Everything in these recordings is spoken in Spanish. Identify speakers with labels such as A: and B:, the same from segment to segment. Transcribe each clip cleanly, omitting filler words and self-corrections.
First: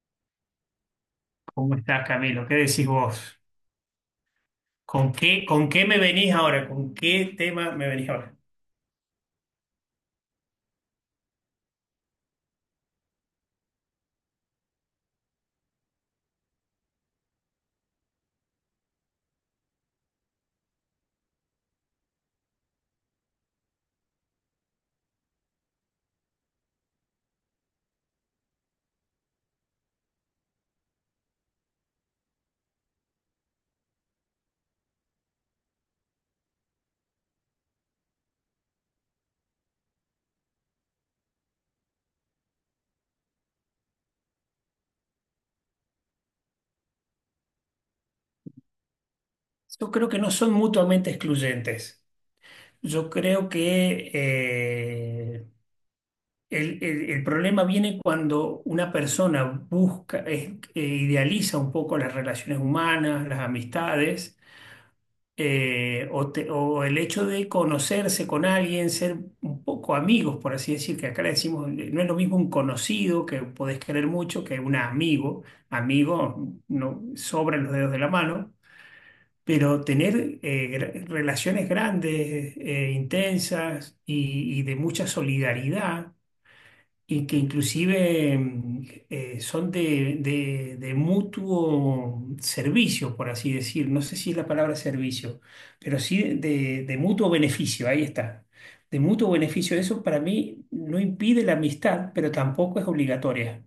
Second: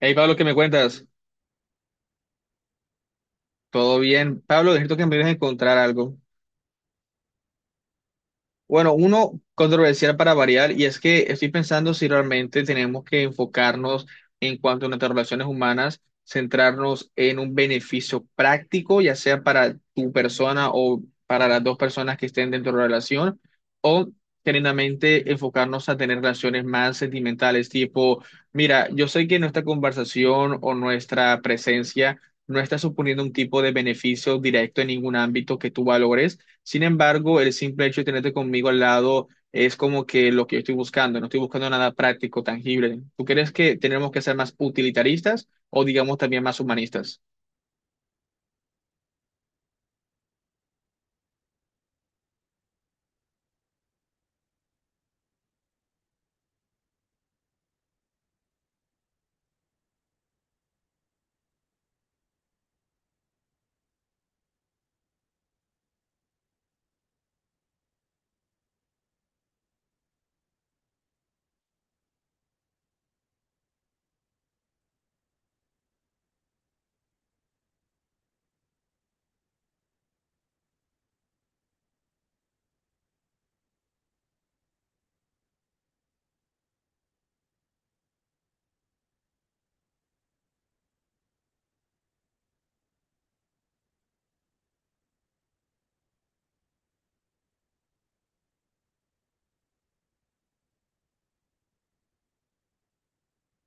A: Hey Pablo, ¿qué me cuentas?
B: ¿Cómo estás, Camilo? ¿Qué decís vos?
A: ¿Todo bien? Pablo, necesito que
B: ¿Con
A: me ayudes a
B: qué, con
A: encontrar
B: qué me
A: algo.
B: venís ahora? ¿Con qué tema me venís ahora?
A: Bueno, uno controversial para variar, y es que estoy pensando si realmente tenemos que enfocarnos en cuanto a nuestras relaciones humanas, centrarnos en un beneficio práctico, ya sea para tu persona o para las dos personas que estén dentro de la relación, o genuinamente enfocarnos a tener relaciones más sentimentales, tipo, mira, yo sé que nuestra conversación o nuestra presencia no está suponiendo un tipo de beneficio directo en ningún ámbito que tú valores, sin embargo, el simple hecho de tenerte conmigo al lado es como que lo que yo estoy buscando, no estoy buscando nada práctico, tangible. ¿Tú crees que tenemos que ser más utilitaristas o digamos también más humanistas?
B: Yo creo que no son mutuamente excluyentes. Yo creo que el problema viene cuando una persona busca, idealiza un poco las relaciones humanas, las amistades. O el hecho de conocerse con alguien, ser un poco amigos, por así decir, que acá le decimos, no es lo mismo un conocido que podés querer mucho que un amigo, amigo, no sobran los dedos de la mano, pero tener relaciones grandes, intensas y de mucha solidaridad y que inclusive son de mutuo servicio, por así decir. No sé si es la palabra servicio, pero sí de mutuo beneficio, ahí está. De mutuo beneficio, eso para mí no impide la amistad, pero tampoco es obligatoria.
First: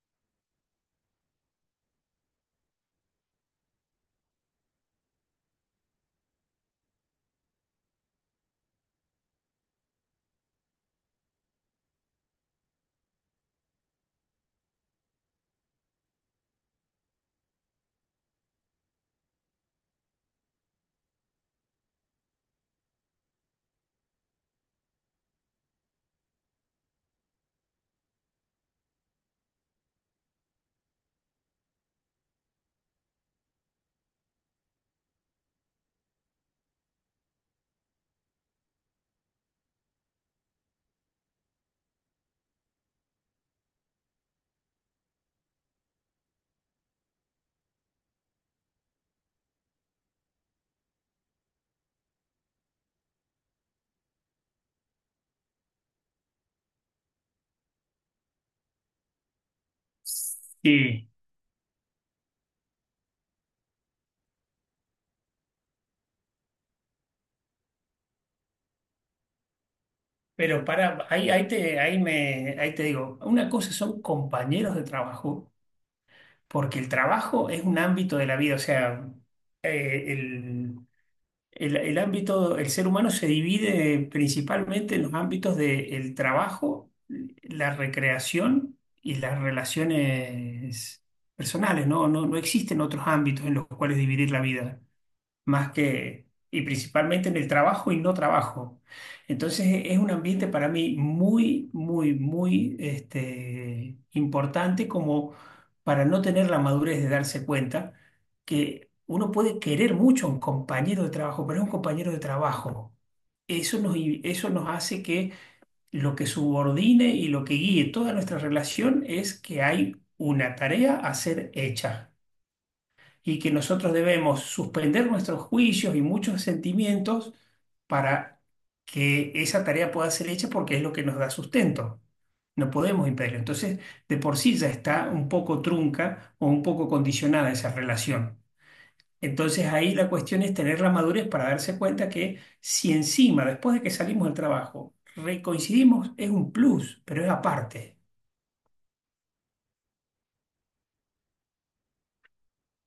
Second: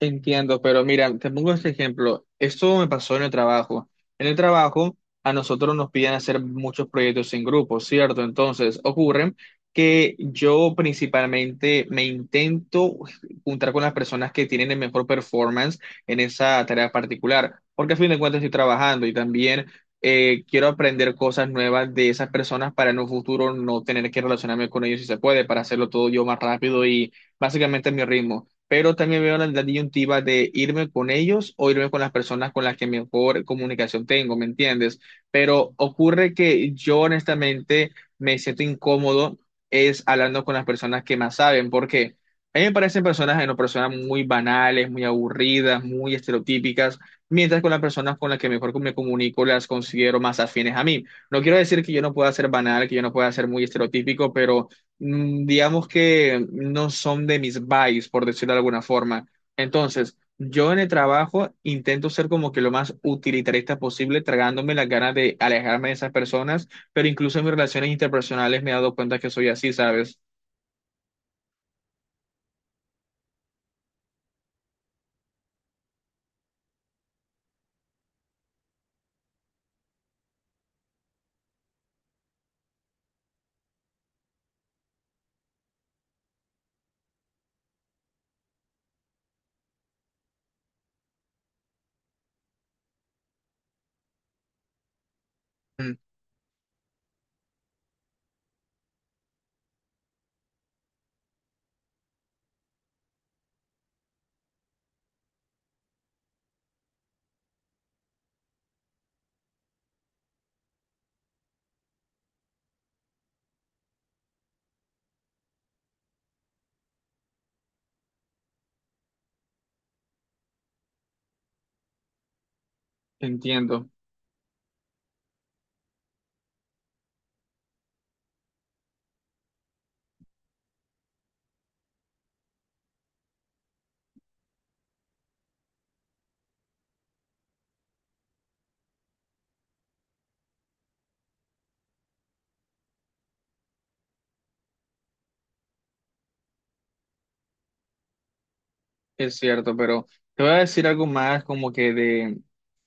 A: Entiendo, pero mira, te pongo este ejemplo. Esto me pasó en el trabajo. En el trabajo, a nosotros nos piden hacer muchos proyectos en grupo, ¿cierto? Entonces, ocurre que yo principalmente me intento juntar con las personas que tienen el mejor performance en esa tarea particular, porque a fin de cuentas estoy trabajando y también quiero aprender cosas nuevas de esas personas para en un futuro no tener que relacionarme con ellos si se puede, para hacerlo todo yo más rápido y básicamente a mi ritmo, pero también veo la disyuntiva de irme con ellos o irme con las personas con las que mejor comunicación tengo, ¿me entiendes? Pero ocurre que yo honestamente me siento incómodo es hablando con las personas que más saben, porque a mí me parecen personas, no, personas muy banales, muy aburridas, muy estereotípicas, mientras con las personas con las que mejor me comunico las considero más afines a mí. No quiero decir que yo no pueda ser banal, que yo no pueda ser muy estereotípico, pero digamos que no son de mis vibes, por decirlo de alguna forma. Entonces, yo en el
B: Sí.
A: trabajo intento ser como que lo más utilitarista posible, tragándome las ganas de alejarme de esas personas, pero incluso en mis relaciones interpersonales me he dado cuenta que soy así, ¿sabes?
B: Pero para, ahí, ahí te, ahí me, ahí te digo, una cosa son compañeros de trabajo, porque el trabajo es un ámbito de la vida, o sea, eh, el ámbito, el ser humano se divide principalmente en los ámbitos del trabajo, la recreación y las relaciones personales, ¿no? No existen otros ámbitos en los cuales dividir la vida más
A: Mm,
B: que, y principalmente en el trabajo y no trabajo. Entonces es un ambiente para mí muy este, importante como para no tener la madurez de darse cuenta que uno puede querer mucho a un compañero de trabajo, pero es un compañero de trabajo. Eso nos hace que lo que subordine y lo que guíe toda nuestra relación es que hay una tarea a ser hecha, y que
A: entiendo.
B: nosotros debemos suspender nuestros juicios y muchos sentimientos para que esa tarea pueda ser hecha porque es lo que nos da sustento. No podemos impedirlo. Entonces, de por sí ya está un poco trunca o un poco condicionada esa relación. Entonces, ahí la cuestión es tener la madurez para darse cuenta que si encima, después de que salimos del trabajo, recoincidimos, es un plus, pero es aparte.
A: Es cierto, pero te voy a decir algo más como que de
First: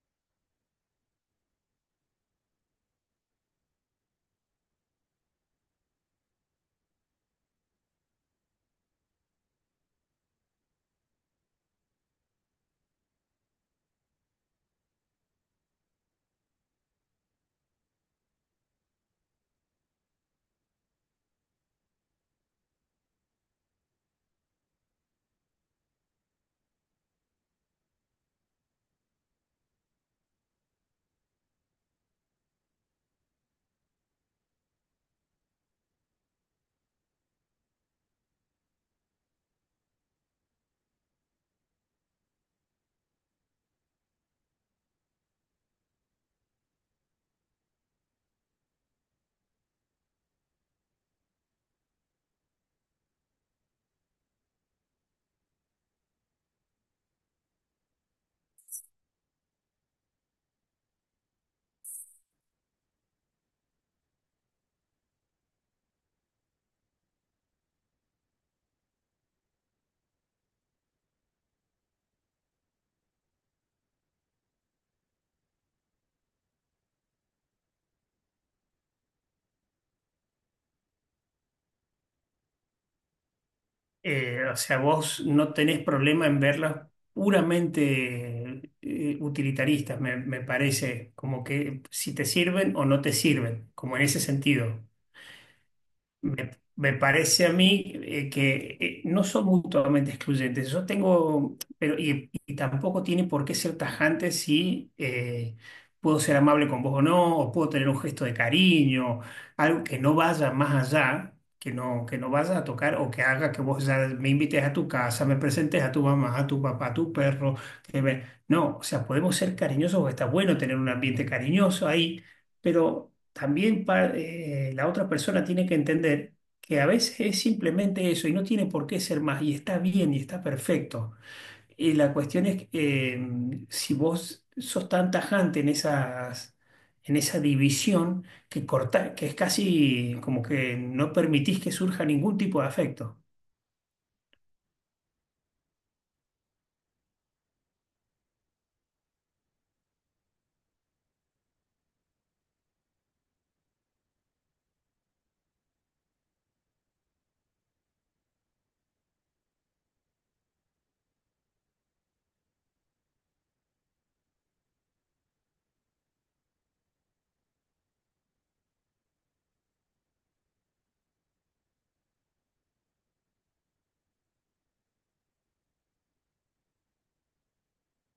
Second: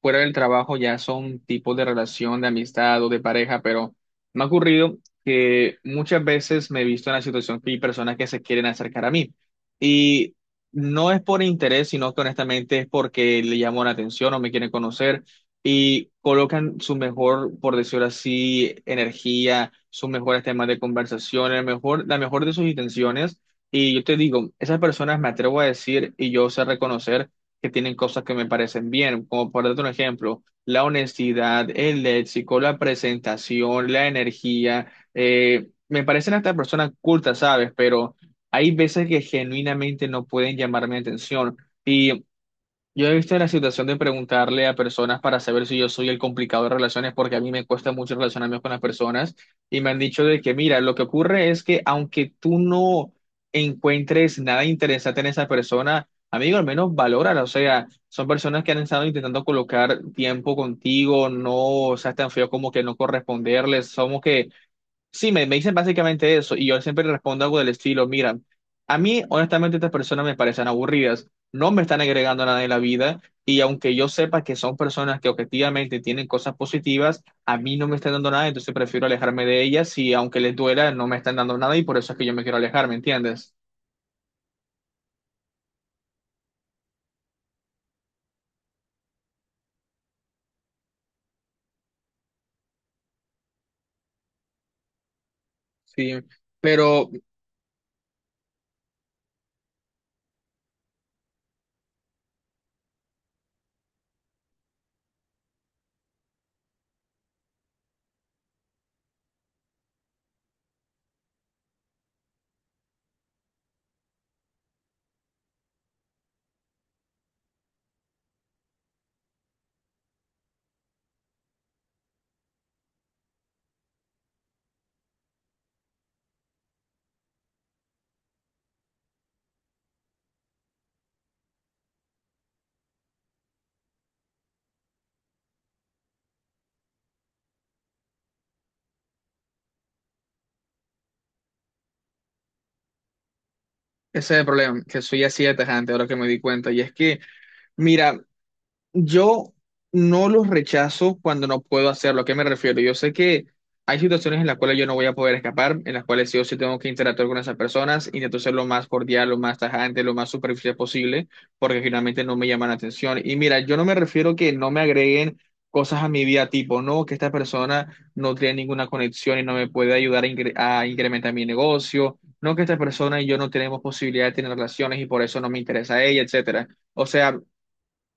A: fuera del trabajo ya son tipos de relación, de amistad o de pareja, pero me ha ocurrido que muchas veces me he visto en la situación que hay personas que se quieren acercar a mí y no es por interés, sino que honestamente es porque le llamo la atención o me quieren conocer y colocan su mejor, por decirlo así, energía, sus mejores temas de conversación, el mejor, la mejor de sus intenciones y yo te digo, esas personas me atrevo a decir y yo sé reconocer que tienen cosas que me parecen bien, como por darte un ejemplo, la honestidad, el léxico, la presentación, la energía. Me parecen hasta personas cultas, ¿sabes? Pero hay veces que genuinamente no pueden llamar mi atención. Yo he visto la situación de preguntarle a personas para saber si yo soy el complicado de relaciones, porque a mí me cuesta mucho relacionarme con las personas y me han dicho de que, mira, lo que ocurre es que aunque tú no encuentres nada interesante en esa persona, amigo, al menos valórala. O sea, son personas que han estado intentando colocar tiempo contigo, no seas tan feo como que no corresponderles. Somos que sí, me dicen básicamente eso y yo siempre respondo algo del estilo, mira, a mí honestamente estas personas me parecen aburridas, no me están agregando nada en la vida y aunque yo sepa que son personas que objetivamente tienen cosas positivas, a mí no me están dando nada, entonces prefiero alejarme de ellas y aunque les duela, no me están dando nada y por eso es que yo me quiero alejar, ¿me entiendes?
B: O sea, vos no tenés problema en verlas puramente utilitaristas, me parece, como que si te sirven o no te sirven, como en ese sentido.
A: Sí,
B: Me, Me
A: pero
B: parece a mí que no son mutuamente excluyentes. Yo tengo, pero y tampoco tiene por qué ser tajante si puedo ser amable con vos o no, o puedo tener un gesto de cariño, algo que no vaya más allá, que no vaya a tocar o que haga que vos ya me invites a tu casa, me presentes a tu mamá, a tu papá, a tu perro. No, o sea, podemos ser cariñosos, está bueno tener un ambiente cariñoso ahí, pero también la otra persona tiene que entender que a veces es simplemente eso y no tiene por qué ser más y está bien y está perfecto. Y la cuestión es si vos sos tan tajante en en esa división que corta, que es casi como que no permitís que surja ningún tipo de afecto.
A: ese es el problema, que soy así de tajante ahora que me di cuenta y es que... Mira, yo no los rechazo cuando no puedo hacerlo. ¿A qué me refiero? Yo sé que hay situaciones en las cuales yo no voy a poder escapar, en las cuales sí o sí tengo que interactuar con esas personas, intento ser lo más cordial, lo más tajante, lo más superficial posible, porque finalmente no me llaman la atención. Y mira, yo no me refiero que no me agreguen cosas a mi vida tipo, no, que esta persona no tiene ninguna conexión y no me puede ayudar a, a incrementar mi negocio, no, que esta persona y yo no tenemos posibilidad de tener relaciones y por eso no me interesa a ella, etcétera. O sea,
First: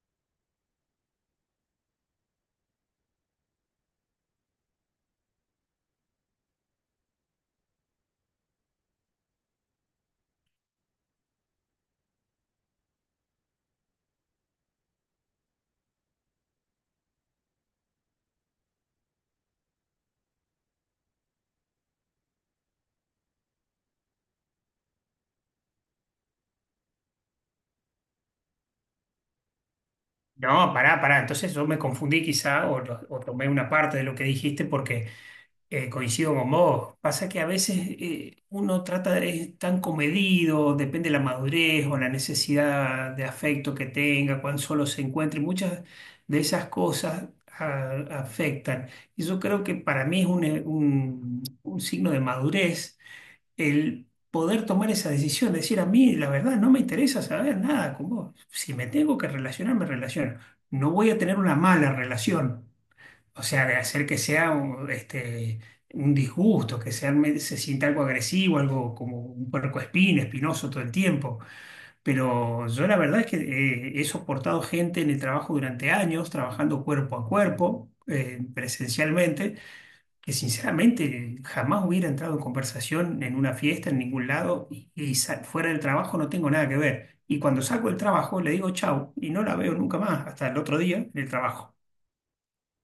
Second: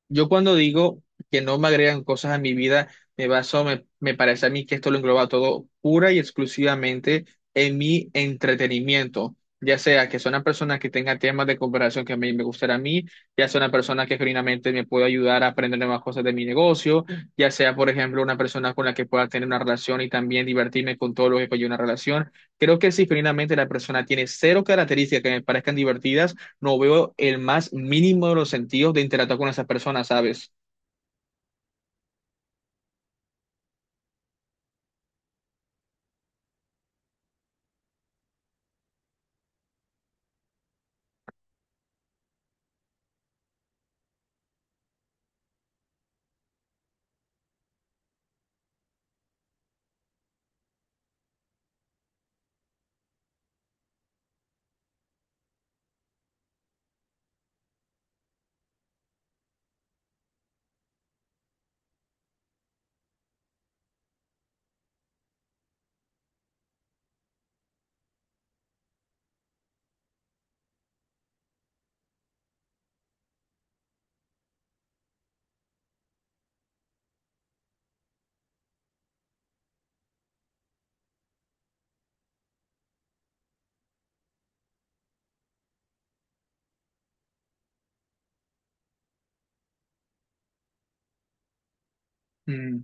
A: yo cuando digo que no me agregan cosas a mi vida, me baso, me parece a mí que esto lo engloba todo pura y exclusivamente en mi entretenimiento. Ya sea que sea una persona que tenga temas de cooperación que me gustará a mí, ya sea una persona que genuinamente me pueda ayudar a aprender nuevas cosas de mi negocio, ya sea, por ejemplo, una persona con la que pueda tener una relación y también divertirme con todo lo que conlleva una relación. Creo que si genuinamente la persona tiene cero características que me parezcan divertidas, no veo el más mínimo de los sentidos de interactuar con esas personas, ¿sabes?
B: No, pará, pará. Entonces yo me confundí quizá, o tomé una parte de lo que dijiste porque... Coincido con vos. Pasa que a veces uno trata de es tan comedido, depende de la madurez o la necesidad de afecto que tenga, cuán solo se encuentre. Muchas de esas cosas afectan. Y yo creo que para mí es un signo de madurez el poder tomar esa decisión, decir a mí, la verdad, no me interesa saber nada con vos. Si me tengo que relacionar, me relaciono. No voy a tener una mala relación, o sea, de hacer que sea este, un disgusto, que sea, se sienta algo agresivo, algo como un puercoespín, espinoso todo el tiempo. Pero yo la verdad es que he soportado gente en el trabajo durante años, trabajando cuerpo a cuerpo, presencialmente, que sinceramente jamás hubiera entrado en conversación en una fiesta, en ningún lado, y fuera del trabajo no tengo nada que ver. Y cuando salgo del trabajo le digo chau y no la veo nunca más hasta el otro día en el trabajo.
A: Mm.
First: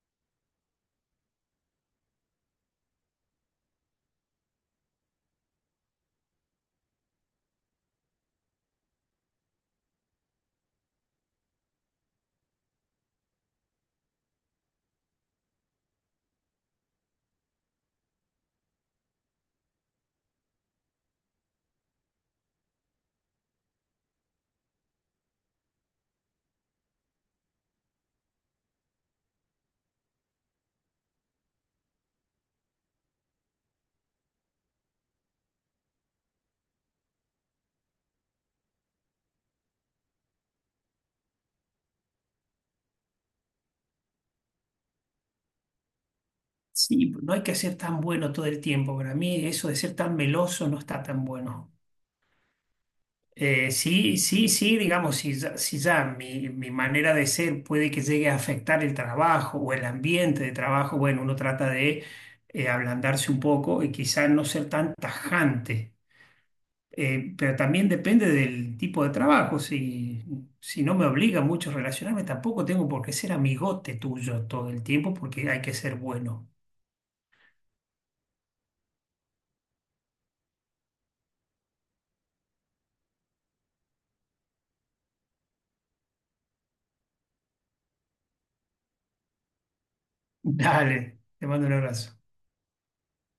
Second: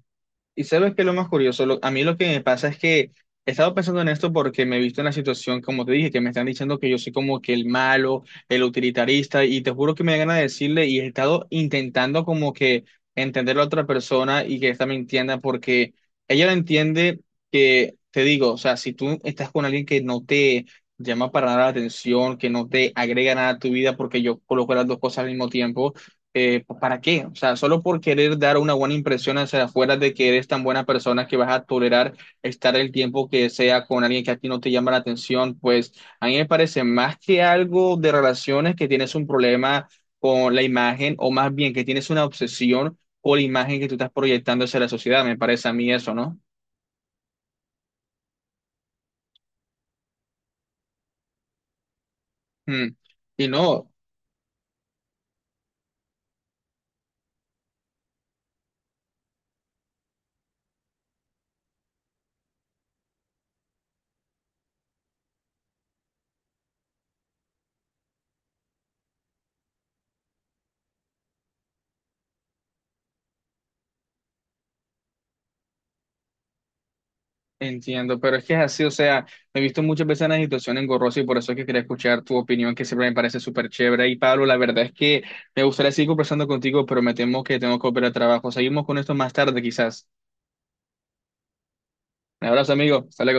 A: Y sabes que lo más curioso, a mí lo que me pasa es que he estado pensando en esto porque me he visto en la situación, como te dije, que me están diciendo que yo soy como que el malo, el utilitarista, y te juro que me da ganas de decirle, y he estado intentando como que entender a la otra persona y que esta me entienda, porque ella lo entiende que, te digo, o sea, si tú estás con alguien que no te llama para nada la atención, que no te agrega nada a tu vida, porque yo coloco las dos cosas al mismo tiempo pues, ¿para qué? O sea, solo por querer dar una buena impresión hacia afuera de que eres tan buena persona que vas a tolerar estar el tiempo que sea con alguien que a ti no te llama la atención, pues a mí me parece más que algo de relaciones que tienes un problema con la imagen o más bien que tienes una obsesión con la imagen que tú estás proyectando hacia la sociedad, me parece a mí eso, ¿no?
B: Sí, pues, no hay que ser tan bueno todo el tiempo. Para mí eso de ser tan meloso no está tan bueno.
A: Mm. Y no.
B: Sí, sí, sí, digamos, si ya mi manera de ser puede que llegue a afectar el trabajo o el ambiente de trabajo, bueno, uno trata de ablandarse un poco y quizás no ser tan tajante. Pero también depende del tipo de trabajo. Si, si no me obliga mucho a relacionarme, tampoco tengo por qué ser amigote tuyo todo el tiempo porque hay que ser bueno.
A: Entiendo, pero es que es así, o sea, me he visto muchas veces en la situación engorrosa y por eso es que quería escuchar tu opinión, que siempre me parece súper chévere. Y Pablo, la verdad es que me gustaría seguir conversando contigo, pero me temo que tengo que volver al trabajo. Seguimos con esto más tarde, quizás.
B: Dale, te mando un abrazo.
A: Un abrazo, amigo. Hasta luego.